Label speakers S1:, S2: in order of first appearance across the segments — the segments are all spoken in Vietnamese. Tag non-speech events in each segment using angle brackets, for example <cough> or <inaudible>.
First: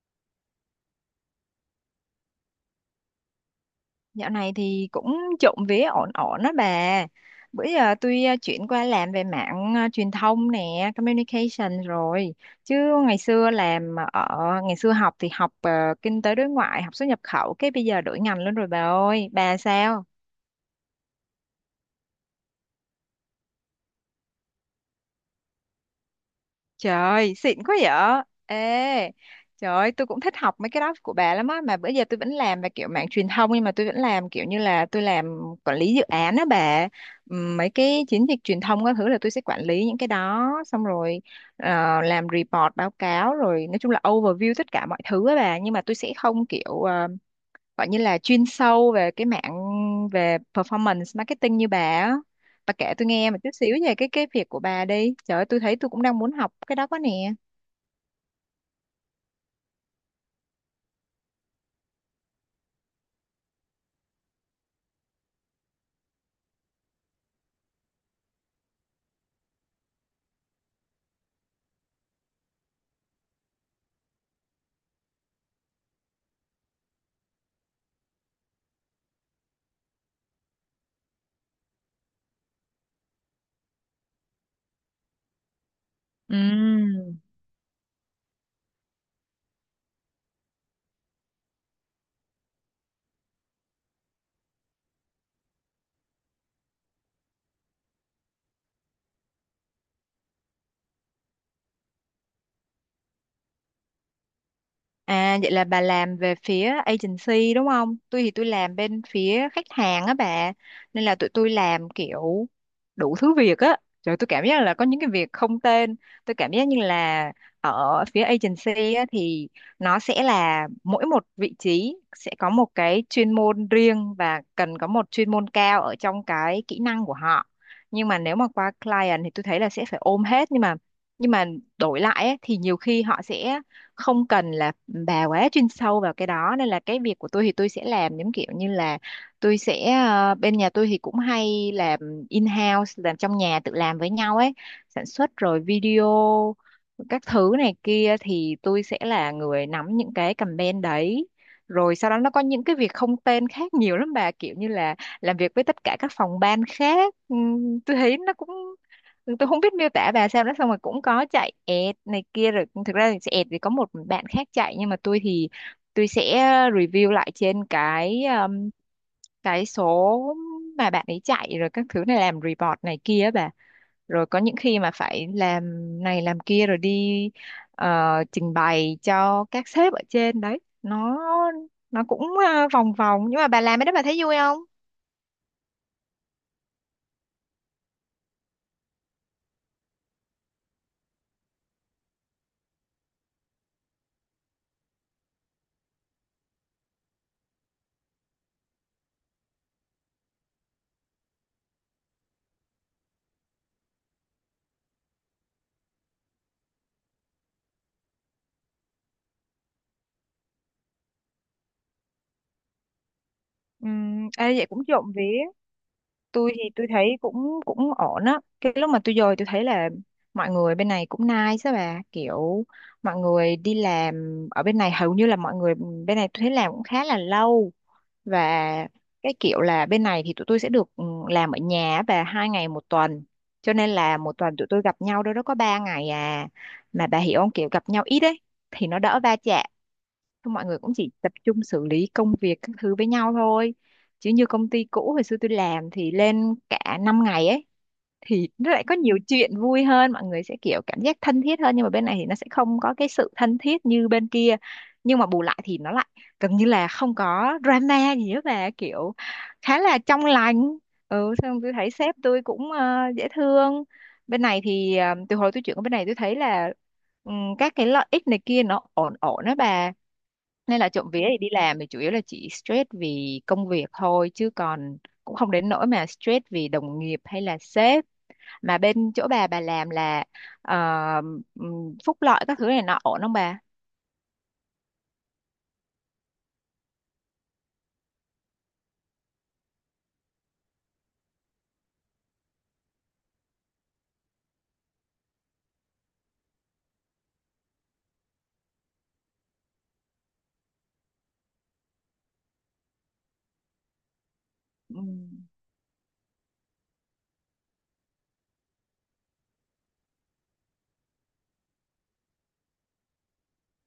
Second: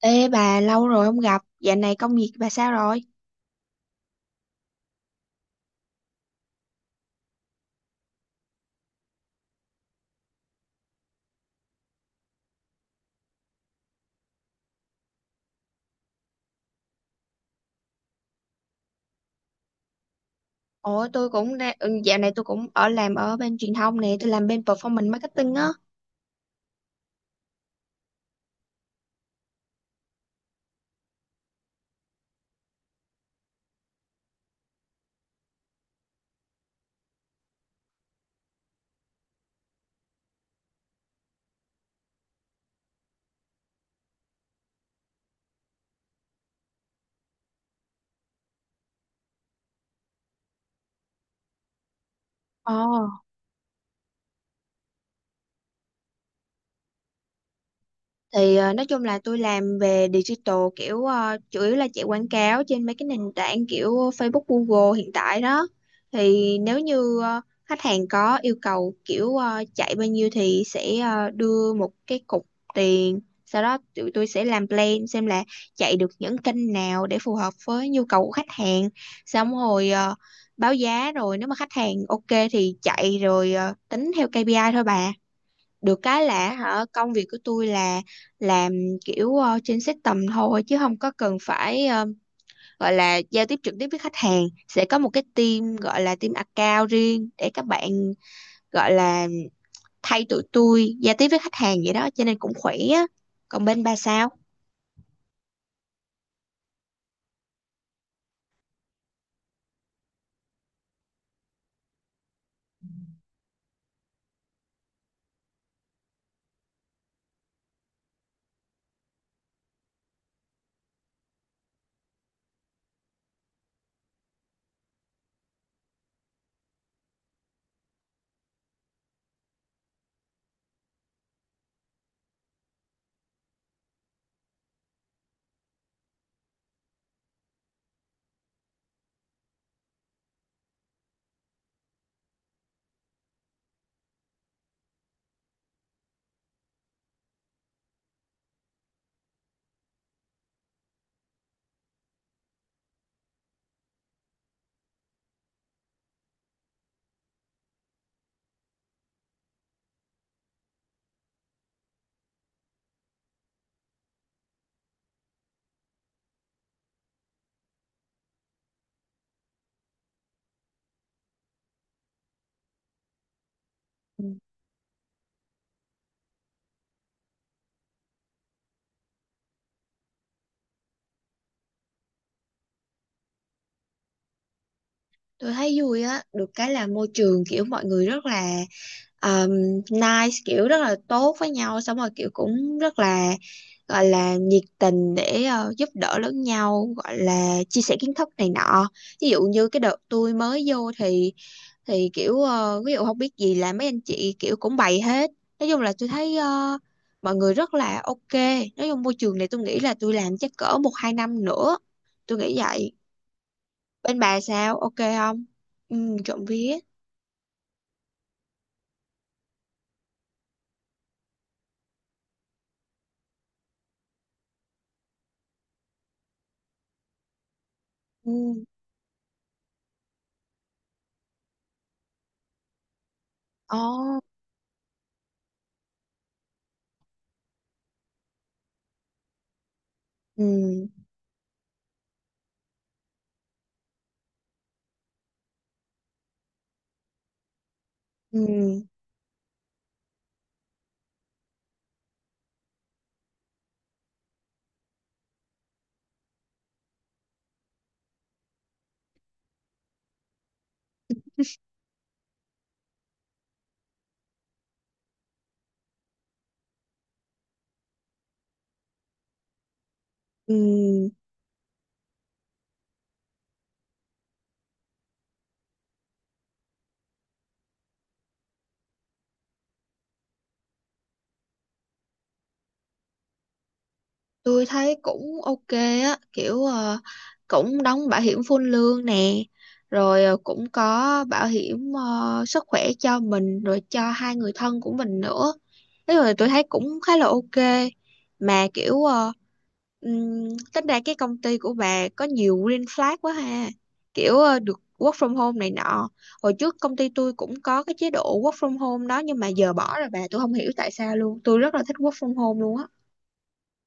S1: Ê bà, lâu rồi không gặp, dạo này công việc bà sao rồi?
S2: Dạo này thì cũng trộm vía ổn ổn đó bà. Bữa giờ tôi chuyển qua làm về mạng truyền thông nè, communication rồi. Chứ ngày xưa làm à, ở ngày xưa học thì học kinh tế đối ngoại, học xuất nhập khẩu, cái bây giờ đổi ngành luôn rồi bà ơi. Bà sao?
S1: Ủa tôi cũng đang, dạo này tôi cũng ở làm ở bên truyền thông nè, tôi làm bên performance marketing á.
S2: Trời ơi, xịn quá vậy. Ê, trời ơi, tôi cũng thích học mấy cái đó của bà lắm á. Mà bữa giờ tôi vẫn làm về kiểu mảng truyền thông nhưng mà tôi vẫn làm kiểu như là tôi làm quản lý dự án á bà. Mấy cái chiến dịch truyền thông các thứ là tôi sẽ quản lý những cái đó. Xong rồi làm report, báo cáo rồi nói chung là overview tất cả mọi thứ á bà. Nhưng mà tôi sẽ không kiểu gọi như là chuyên sâu về cái mạng về performance marketing như bà á. Bà
S1: Ồ.
S2: kể tôi nghe một chút xíu về cái việc của bà đi, trời ơi tôi thấy tôi cũng đang muốn học cái đó quá nè.
S1: Thì nói chung là tôi làm về digital, kiểu chủ yếu là chạy quảng cáo trên mấy cái nền tảng kiểu Facebook, Google hiện tại đó. Thì nếu như khách hàng có yêu cầu kiểu chạy bao nhiêu thì sẽ đưa một cái cục tiền, sau đó tụi tôi sẽ làm plan xem là chạy được những kênh nào để phù hợp với nhu cầu của khách hàng, xong rồi báo giá, rồi nếu mà khách hàng ok thì chạy, rồi tính theo KPI thôi bà. Được cái
S2: Ừ.
S1: là hả, công việc của tôi là làm kiểu trên system thôi, chứ không có cần phải gọi là giao tiếp trực tiếp với khách hàng, sẽ có một cái team gọi là team account riêng để các bạn, gọi là, thay tụi tôi giao tiếp với khách hàng vậy đó, cho nên cũng khỏe á. Còn bên bà sao?
S2: À vậy là bà làm về phía agency đúng không? Tôi thì tôi làm bên phía khách hàng á bà. Nên là tụi tôi làm kiểu đủ thứ việc á. Rồi tôi cảm giác là có những cái việc không tên. Tôi cảm giác như là ở phía agency á, thì nó sẽ là mỗi một vị trí sẽ có một cái chuyên môn riêng và cần có một chuyên môn cao ở trong cái kỹ năng của họ. Nhưng mà nếu mà qua client thì tôi thấy là sẽ phải ôm hết, nhưng mà nhưng mà đổi lại ấy, thì nhiều khi họ sẽ không cần là bà quá chuyên sâu vào cái đó, nên là cái việc của tôi thì tôi sẽ làm giống kiểu như là tôi sẽ bên nhà tôi thì cũng hay làm in-house, làm trong nhà tự làm với nhau ấy, sản xuất rồi video các thứ này kia thì tôi sẽ là người nắm những cái campaign đấy, rồi sau đó nó có những cái việc không tên khác nhiều lắm bà, kiểu như là làm việc với tất cả các phòng ban khác. Tôi thấy nó cũng, tôi không biết miêu tả bà sao đó. Xong rồi cũng có chạy ẹt này kia, rồi thực ra thì sẽ ẹt thì có một bạn khác chạy, nhưng mà tôi thì tôi sẽ review lại trên cái số mà bạn ấy chạy rồi các thứ này, làm report này kia á bà. Rồi có những khi mà phải làm này làm kia rồi đi ờ, trình bày cho các sếp ở trên đấy. Nó cũng vòng vòng. Nhưng mà bà làm cái đó bà thấy vui không?
S1: Tôi thấy vui á, được cái là môi trường kiểu mọi người rất là um, nice, kiểu rất là tốt với nhau, xong rồi kiểu cũng rất là, gọi là, nhiệt tình để giúp đỡ lẫn nhau, gọi là chia sẻ kiến thức này nọ. Ví dụ như cái đợt tôi mới vô thì kiểu ví dụ không biết gì là mấy anh chị kiểu cũng bày hết. Nói chung là tôi thấy mọi người rất là ok. Nói chung môi trường này tôi nghĩ là tôi làm chắc cỡ một hai năm nữa. Tôi nghĩ vậy.
S2: Ừ.
S1: Bên bà
S2: Ê, vậy
S1: sao,
S2: cũng
S1: ok
S2: trộm vía.
S1: không? Ừ, trộm
S2: Tôi thì
S1: vía.
S2: tôi thấy cũng cũng ổn á. Cái lúc mà tôi dời tôi thấy là mọi người bên này cũng nice á bà, kiểu mọi người đi làm ở bên này hầu như là mọi người bên này tôi thấy làm cũng khá là lâu.
S1: Ừ.
S2: Và cái kiểu là bên này thì tụi tôi sẽ được ừ, làm ở nhà á bà hai ngày một tuần, cho nên là
S1: Ồ.
S2: một tuần tụi tôi gặp nhau đâu đó có ba ngày à, mà bà hiểu không, kiểu gặp nhau ít ấy thì nó đỡ va chạm. Thôi mọi người
S1: Ừ.
S2: cũng chỉ tập trung xử lý công việc các thứ với nhau thôi. Chứ như công ty cũ hồi xưa tôi làm thì lên cả 5 ngày ấy,
S1: Ừ.
S2: thì nó lại có nhiều chuyện vui hơn, mọi người sẽ kiểu cảm giác thân thiết hơn, nhưng mà bên này thì nó sẽ không có cái sự thân thiết như bên kia. Nhưng mà bù lại thì nó lại gần như là không có drama gì hết, và kiểu khá là trong lành. Ừ, xong tôi thấy sếp tôi cũng dễ thương. Bên này thì từ hồi tôi chuyển qua bên này tôi thấy là ừ, các cái lợi ích này kia nó ổn ổn đó bà,
S1: Ừ.
S2: nên là trộm vía thì đi làm thì chủ yếu là chỉ stress vì công việc thôi, chứ còn cũng không đến nỗi mà stress vì đồng nghiệp hay là sếp. Mà bên chỗ bà làm là ờ, phúc lợi các thứ này nọ ổn không bà?
S1: Tôi thấy cũng ok á, kiểu cũng đóng bảo hiểm full lương nè, rồi cũng có bảo hiểm sức khỏe cho mình, rồi cho hai người thân của mình nữa, thế rồi tôi thấy cũng khá là ok. Mà kiểu ừm, tính ra cái công ty của bà có nhiều green flag quá ha, kiểu được
S2: Ừ.
S1: work from home này nọ. Hồi trước công ty tôi cũng có cái chế độ work from home đó, nhưng mà giờ bỏ rồi bà, tôi không hiểu tại sao luôn, tôi rất là thích work from home luôn á.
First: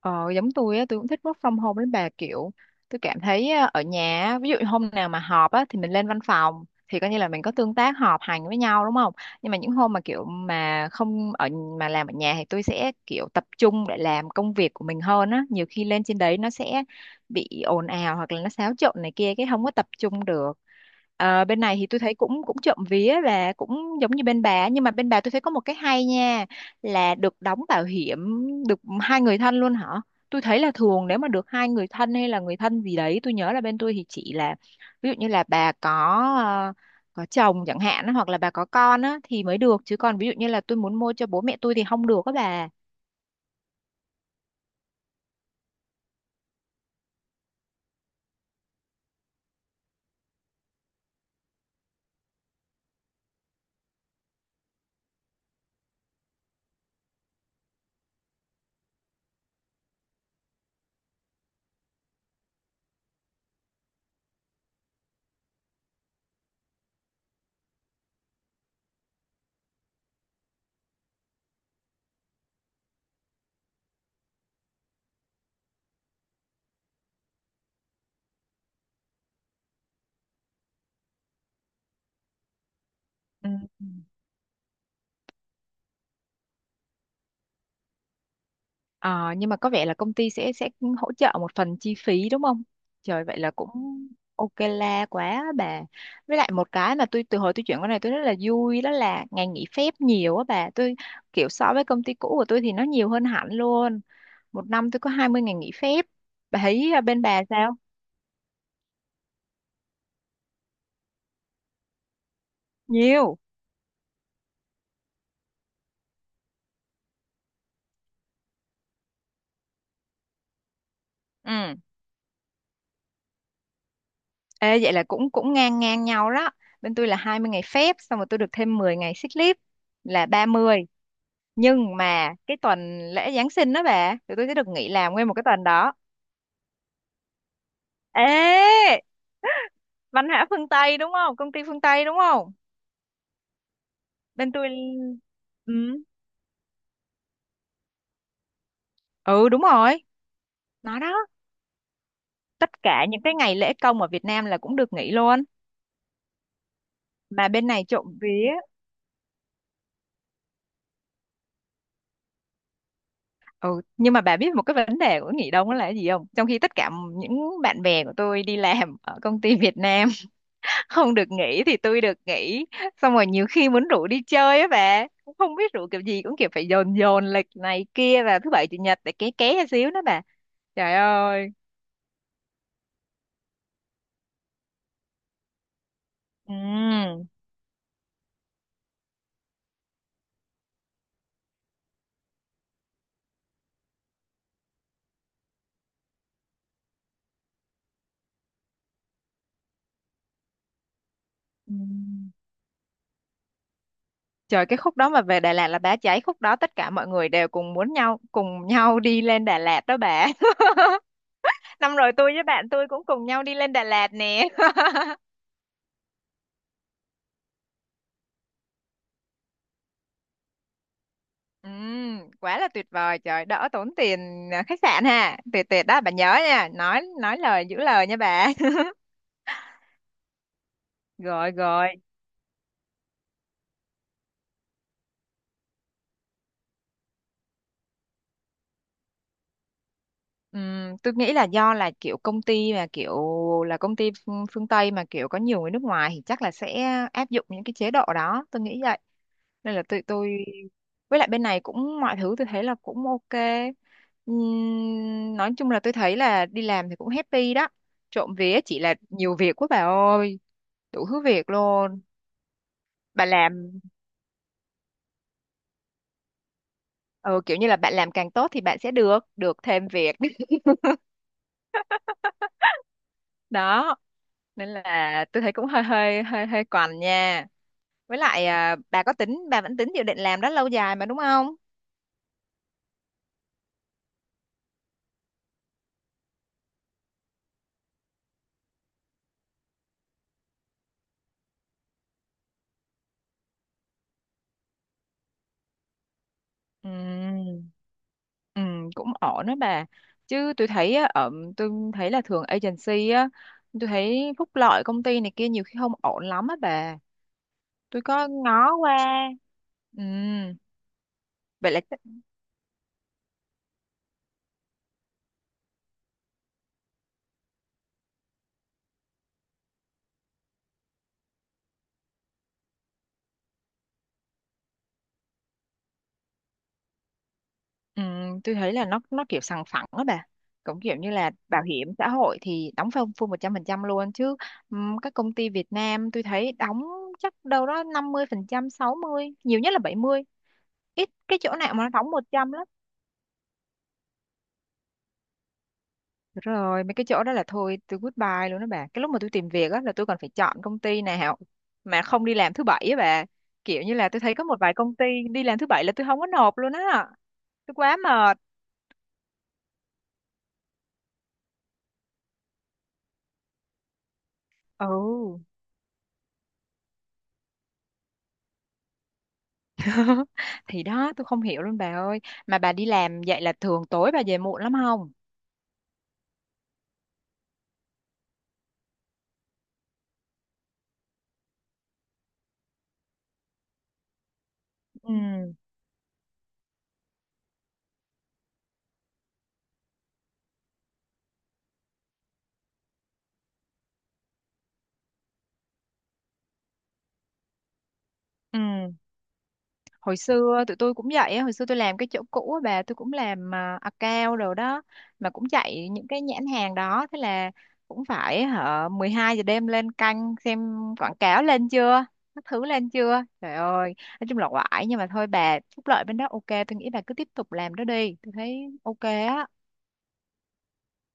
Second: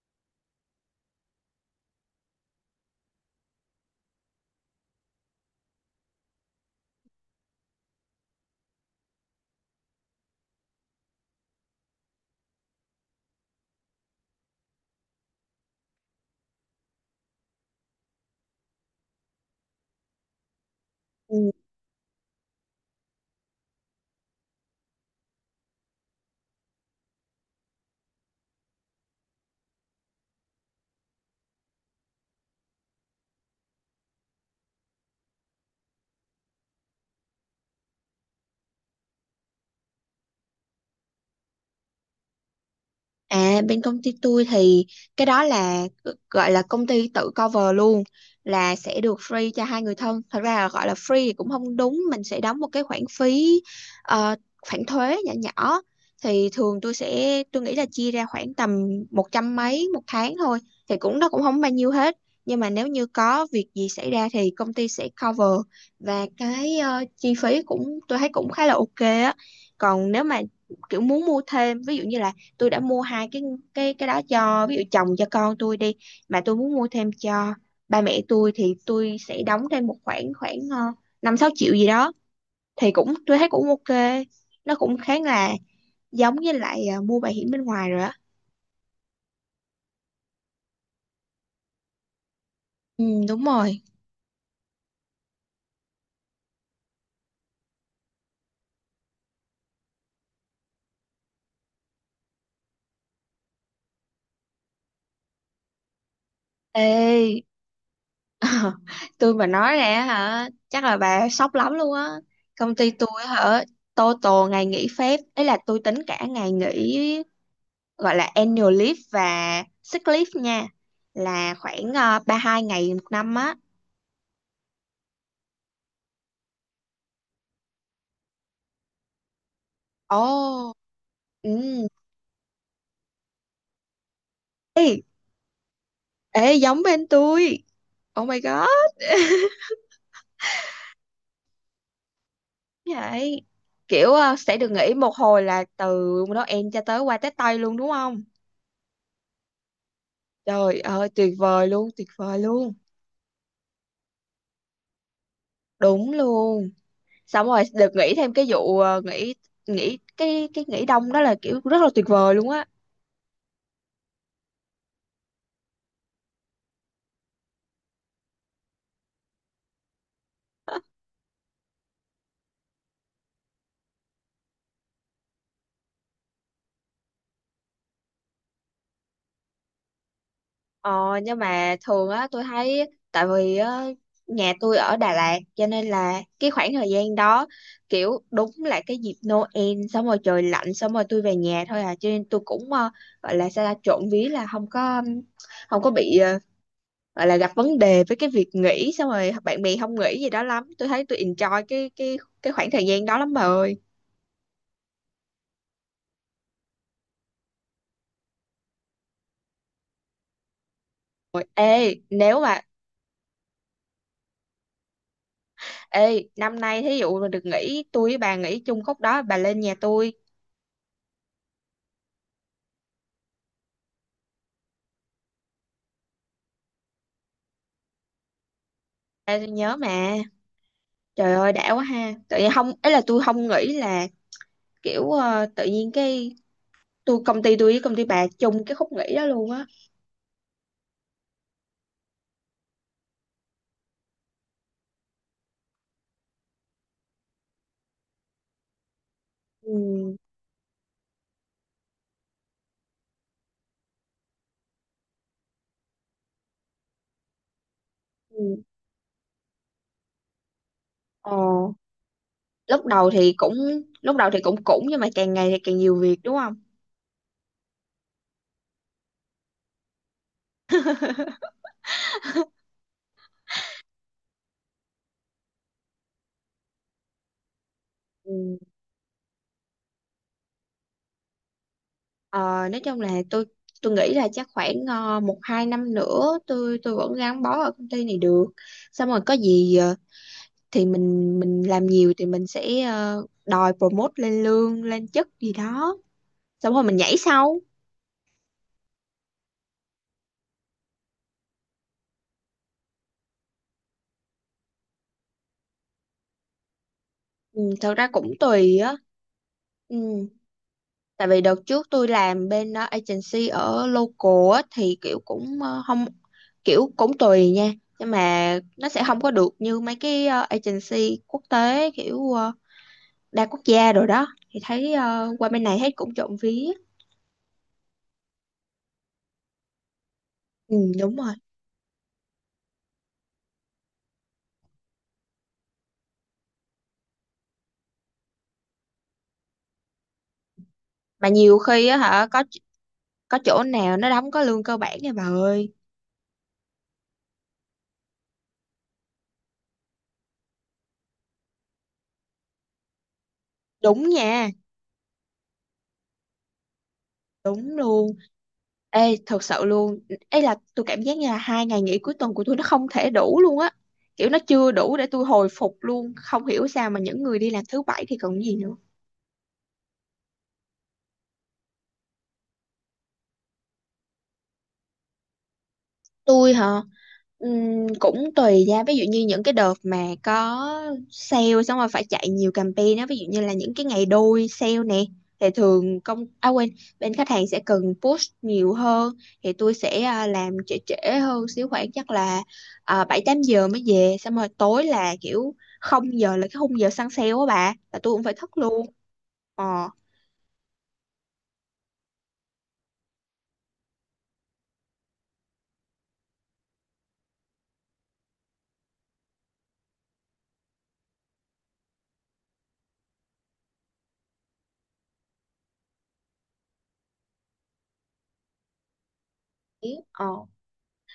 S2: Ờ, giống tôi á, tôi cũng thích work from home đến bà, kiểu tôi cảm thấy á, ở nhà á, ví dụ như hôm nào mà họp á, thì mình lên văn phòng thì coi như là mình có tương tác họp hành với nhau đúng không, nhưng mà những hôm mà kiểu mà không ở, mà làm ở nhà thì tôi sẽ kiểu tập trung để làm công việc của mình hơn á, nhiều khi lên trên đấy nó sẽ bị ồn ào hoặc là nó xáo trộn này kia cái không có tập trung được. Ờ, bên này thì tôi thấy cũng cũng trộm vía và cũng giống như bên bà, nhưng mà bên bà tôi thấy có một cái hay nha, là được đóng bảo hiểm được hai người thân luôn hả? Tôi thấy là thường nếu mà được hai người thân hay là người thân gì đấy, tôi nhớ là bên tôi thì chỉ là ví dụ như là bà ờ, có chồng chẳng hạn á, hoặc là bà có con á thì mới được, chứ còn ví dụ như là tôi muốn mua cho bố mẹ tôi thì không được các bà.
S1: À, bên công ty tôi thì cái đó là, gọi là, công ty tự cover luôn, là sẽ được free cho hai người thân. Thật ra, là gọi là free thì cũng không đúng, mình sẽ đóng một cái khoản phí, ờ, khoản thuế nhỏ nhỏ, thì thường tôi nghĩ là chia ra khoảng tầm một trăm mấy một tháng thôi, thì cũng, nó cũng không bao nhiêu hết. Nhưng mà nếu như có việc gì xảy ra thì công ty sẽ cover và cái chi phí cũng, tôi thấy cũng khá là ok á. Còn nếu mà kiểu muốn mua thêm, ví dụ như là tôi đã mua hai cái đó cho, ví dụ, chồng cho con tôi đi, mà tôi muốn mua thêm cho ba mẹ tôi thì tôi sẽ đóng thêm một khoản, khoảng 5 6 triệu gì đó, thì cũng, tôi
S2: Ừ.
S1: thấy cũng ok, nó cũng khá là giống với lại mua bảo hiểm bên ngoài rồi á.
S2: Ờ, nhưng mà có vẻ là công ty sẽ hỗ trợ một phần chi phí đúng không?
S1: Ừ
S2: Trời vậy
S1: đúng
S2: là cũng
S1: rồi.
S2: ok la quá bà. Với lại một cái mà tôi từ hồi tôi chuyển qua này tôi rất là vui đó là ngày nghỉ phép nhiều á bà. Tôi kiểu so với công ty cũ của tôi thì nó nhiều hơn hẳn luôn. Một năm tôi có 20 ngày nghỉ phép. Bà
S1: Ê,
S2: thấy à, bên bà sao?
S1: <laughs> tôi mà nói ra hả chắc là bà sốc lắm luôn á. Công ty tôi
S2: Nhiều.
S1: hả, tô tô ngày nghỉ phép ấy là tôi tính cả ngày nghỉ, gọi là annual leave và sick leave nha, là
S2: Ừ.
S1: khoảng 32 ngày một năm á.
S2: Ê, vậy là cũng cũng ngang ngang nhau đó. Bên tôi là 20 ngày phép, xong rồi tôi được thêm 10 ngày sick leave là ba
S1: Ồ.
S2: mươi.
S1: Ừ.
S2: Nhưng mà cái tuần lễ Giáng sinh đó bà, tụi tôi sẽ được nghỉ
S1: ê,
S2: làm nguyên một cái tuần đó.
S1: ê, giống bên tôi. Oh my god.
S2: Ê, văn hóa phương Tây đúng không, công ty phương Tây đúng không?
S1: Vậy kiểu
S2: Bên
S1: sẽ
S2: tôi.
S1: được nghỉ một hồi là
S2: Ừ,
S1: từ Noel cho tới qua Tết Tây luôn, đúng không?
S2: ừ, đúng rồi.
S1: Trời
S2: Nó
S1: ơi
S2: đó.
S1: tuyệt vời luôn, tuyệt vời luôn.
S2: Tất cả những cái ngày lễ công ở Việt Nam là cũng được nghỉ luôn.
S1: Đúng luôn. Xong
S2: Mà
S1: rồi
S2: bên này
S1: được
S2: trộm
S1: nghỉ thêm cái
S2: vía.
S1: vụ ờ, nghỉ nghỉ cái nghỉ đông đó là kiểu rất là tuyệt vời luôn á.
S2: Ừ, nhưng mà bà biết một cái vấn đề của nghỉ đông đó là cái gì không? Trong khi tất cả những bạn bè của tôi đi làm ở công ty Việt Nam không được nghỉ thì tôi được nghỉ, xong rồi nhiều khi muốn rủ đi chơi á bà cũng không biết rủ kiểu gì, cũng kiểu phải dồn dồn lịch này kia vào thứ bảy chủ nhật để ké ké ra xíu đó bà. Trời
S1: Ờ, nhưng
S2: ơi.
S1: mà thường á tôi thấy, tại vì á, nhà tôi ở Đà Lạt, cho nên là cái khoảng thời gian
S2: Ừ.
S1: đó kiểu đúng là cái dịp Noel, xong rồi trời lạnh, xong rồi tôi về nhà thôi à, cho nên tôi cũng, gọi là sao ta, trộm vía là không có bị, gọi là gặp vấn đề với cái việc nghỉ xong rồi bạn bè không nghỉ gì đó lắm, tôi thấy tôi enjoy
S2: Ừ.
S1: cái khoảng thời gian đó lắm bà ơi.
S2: Trời cái khúc đó mà về Đà Lạt là bá cháy, khúc đó tất cả mọi người đều cùng muốn nhau cùng nhau đi lên Đà Lạt đó bà <laughs>
S1: Ôi, ê
S2: năm rồi tôi
S1: nếu
S2: với
S1: mà
S2: bạn tôi cũng cùng nhau đi lên Đà Lạt nè <laughs>
S1: ê năm nay thí dụ mà được nghỉ, tôi với bà nghỉ chung khúc đó, bà lên nhà tôi.
S2: ừ. Quá là tuyệt vời, trời đỡ tốn tiền à, khách sạn ha. Tuyệt tuyệt đó bà nhớ nha, nói lời giữ lời nha bà <laughs>
S1: Ê, tôi nhớ mà. Trời
S2: rồi
S1: ơi đã quá
S2: rồi.
S1: ha. Tự nhiên không ấy, là tôi không nghĩ là kiểu tự nhiên cái, công ty tôi với công ty bà chung cái khúc nghỉ đó luôn á.
S2: Tôi nghĩ là do là kiểu công ty mà kiểu là công ty phương phương Tây mà kiểu có nhiều người nước ngoài thì chắc là sẽ áp dụng những cái chế độ đó, tôi nghĩ vậy. Nên là tôi
S1: Ừ.
S2: tôi với lại bên này cũng mọi thứ tôi thấy là cũng ok. Nói chung là tôi thấy là đi làm thì cũng happy đó, trộm vía
S1: Ừ.
S2: chỉ là nhiều việc quá bà ơi, đủ thứ
S1: Ờ,
S2: việc luôn.
S1: lúc đầu
S2: Bà
S1: thì cũng
S2: làm
S1: lúc đầu thì cũng cũng nhưng mà càng ngày thì càng nhiều việc đúng không?
S2: ừ, kiểu như là bạn làm càng tốt thì bạn sẽ được được thêm việc đó, nên là tôi thấy cũng hơi hơi còn nha. Với lại
S1: Ừ.
S2: bà có tính bà vẫn tính dự định làm đó lâu dài mà đúng không?
S1: Ờ, nói chung là tôi nghĩ là chắc khoảng một hai năm nữa tôi vẫn gắn bó ở công ty này được. Xong rồi có gì thì mình làm nhiều thì mình sẽ đòi promote lên lương lên chức gì đó. Xong rồi mình nhảy
S2: Ừ.
S1: sau.
S2: Ừ. Cũng ổn đó bà. Chứ tôi thấy á, ở tôi thấy là thường agency á, tôi thấy phúc lợi công ty này kia nhiều khi không ổn lắm á bà.
S1: Ừ, thật
S2: Tôi
S1: ra
S2: có
S1: cũng
S2: ngó
S1: tùy á.
S2: qua.
S1: Ừ,
S2: Ừ.
S1: tại vì đợt
S2: Vậy là.
S1: trước tôi làm bên agency ở local á, thì kiểu cũng không, kiểu cũng tùy nha, nhưng mà nó sẽ không có được như mấy cái agency quốc tế, kiểu đa quốc gia rồi đó, thì thấy qua bên này thấy cũng trộm vía.
S2: Ừ, tôi thấy là nó kiểu sòng phẳng á bà,
S1: Ừ,
S2: cũng kiểu như
S1: đúng
S2: là
S1: rồi.
S2: bảo hiểm xã hội thì đóng full full 100% luôn chứ. Ừm, các công ty Việt Nam tôi thấy đóng chắc đâu đó 50%, 60, nhiều nhất là 70, ít
S1: Mà
S2: cái chỗ
S1: nhiều
S2: nào mà
S1: khi
S2: nó
S1: á
S2: đóng một
S1: hả, có
S2: trăm lắm.
S1: có chỗ nào nó đóng có lương cơ bản nha bà ơi.
S2: Rồi mấy cái chỗ đó là thôi tôi goodbye luôn đó bà, cái lúc mà tôi tìm việc á là tôi còn phải chọn công ty nào mà không đi làm thứ bảy á bà, kiểu như
S1: Đúng
S2: là tôi thấy có
S1: nha.
S2: một vài công ty đi làm thứ bảy là tôi không có nộp luôn á. Tôi
S1: Đúng
S2: quá
S1: luôn.
S2: mệt.
S1: Ê thật sự luôn, ấy là tôi cảm giác như là 2 ngày nghỉ cuối tuần của tôi nó không thể đủ luôn á, kiểu nó chưa đủ để tôi
S2: Ừ.
S1: hồi phục luôn, không hiểu sao mà những người đi làm thứ bảy thì còn gì nữa.
S2: <laughs> thì đó tôi không hiểu luôn bà ơi. Mà bà đi làm vậy là thường tối bà về muộn lắm không?
S1: Tôi hả? Cũng tùy ra, ví dụ như những cái đợt mà có sale, xong rồi phải chạy nhiều campaign á, ví dụ như là những cái ngày đôi sale nè, thì
S2: Ừ.
S1: thường công, à quên, bên khách hàng sẽ cần push nhiều hơn, thì tôi sẽ làm trễ trễ hơn xíu, khoảng chắc là 7 8 giờ mới về, xong rồi tối là kiểu 0 giờ là cái khung giờ săn sale á bà, là tôi cũng phải thức
S2: Ừ.
S1: luôn. ờ
S2: Hồi xưa tụi tôi cũng vậy á, hồi xưa tôi làm cái chỗ cũ á bà, tôi cũng làm account rồi đó, mà cũng chạy những cái nhãn hàng đó, thế là cũng phải hả 12 giờ đêm lên canh xem quảng cáo lên chưa, các thứ lên chưa, trời ơi. Nói chung là oải, nhưng mà thôi bà, phúc lợi bên đó ok tôi nghĩ bà cứ tiếp tục làm đó đi, tôi thấy ok á.
S1: ý,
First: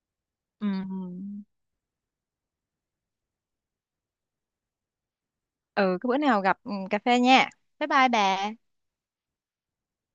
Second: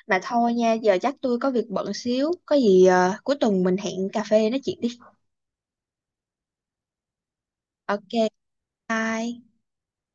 S1: mà thôi nha, giờ chắc tôi
S2: Ừ.
S1: có việc bận xíu, có gì à, cuối tuần mình hẹn cà phê nói chuyện đi.
S2: Ừ, cái bữa nào gặp ừ, cà phê nha. Bye bye
S1: Ok,
S2: bà.
S1: bye.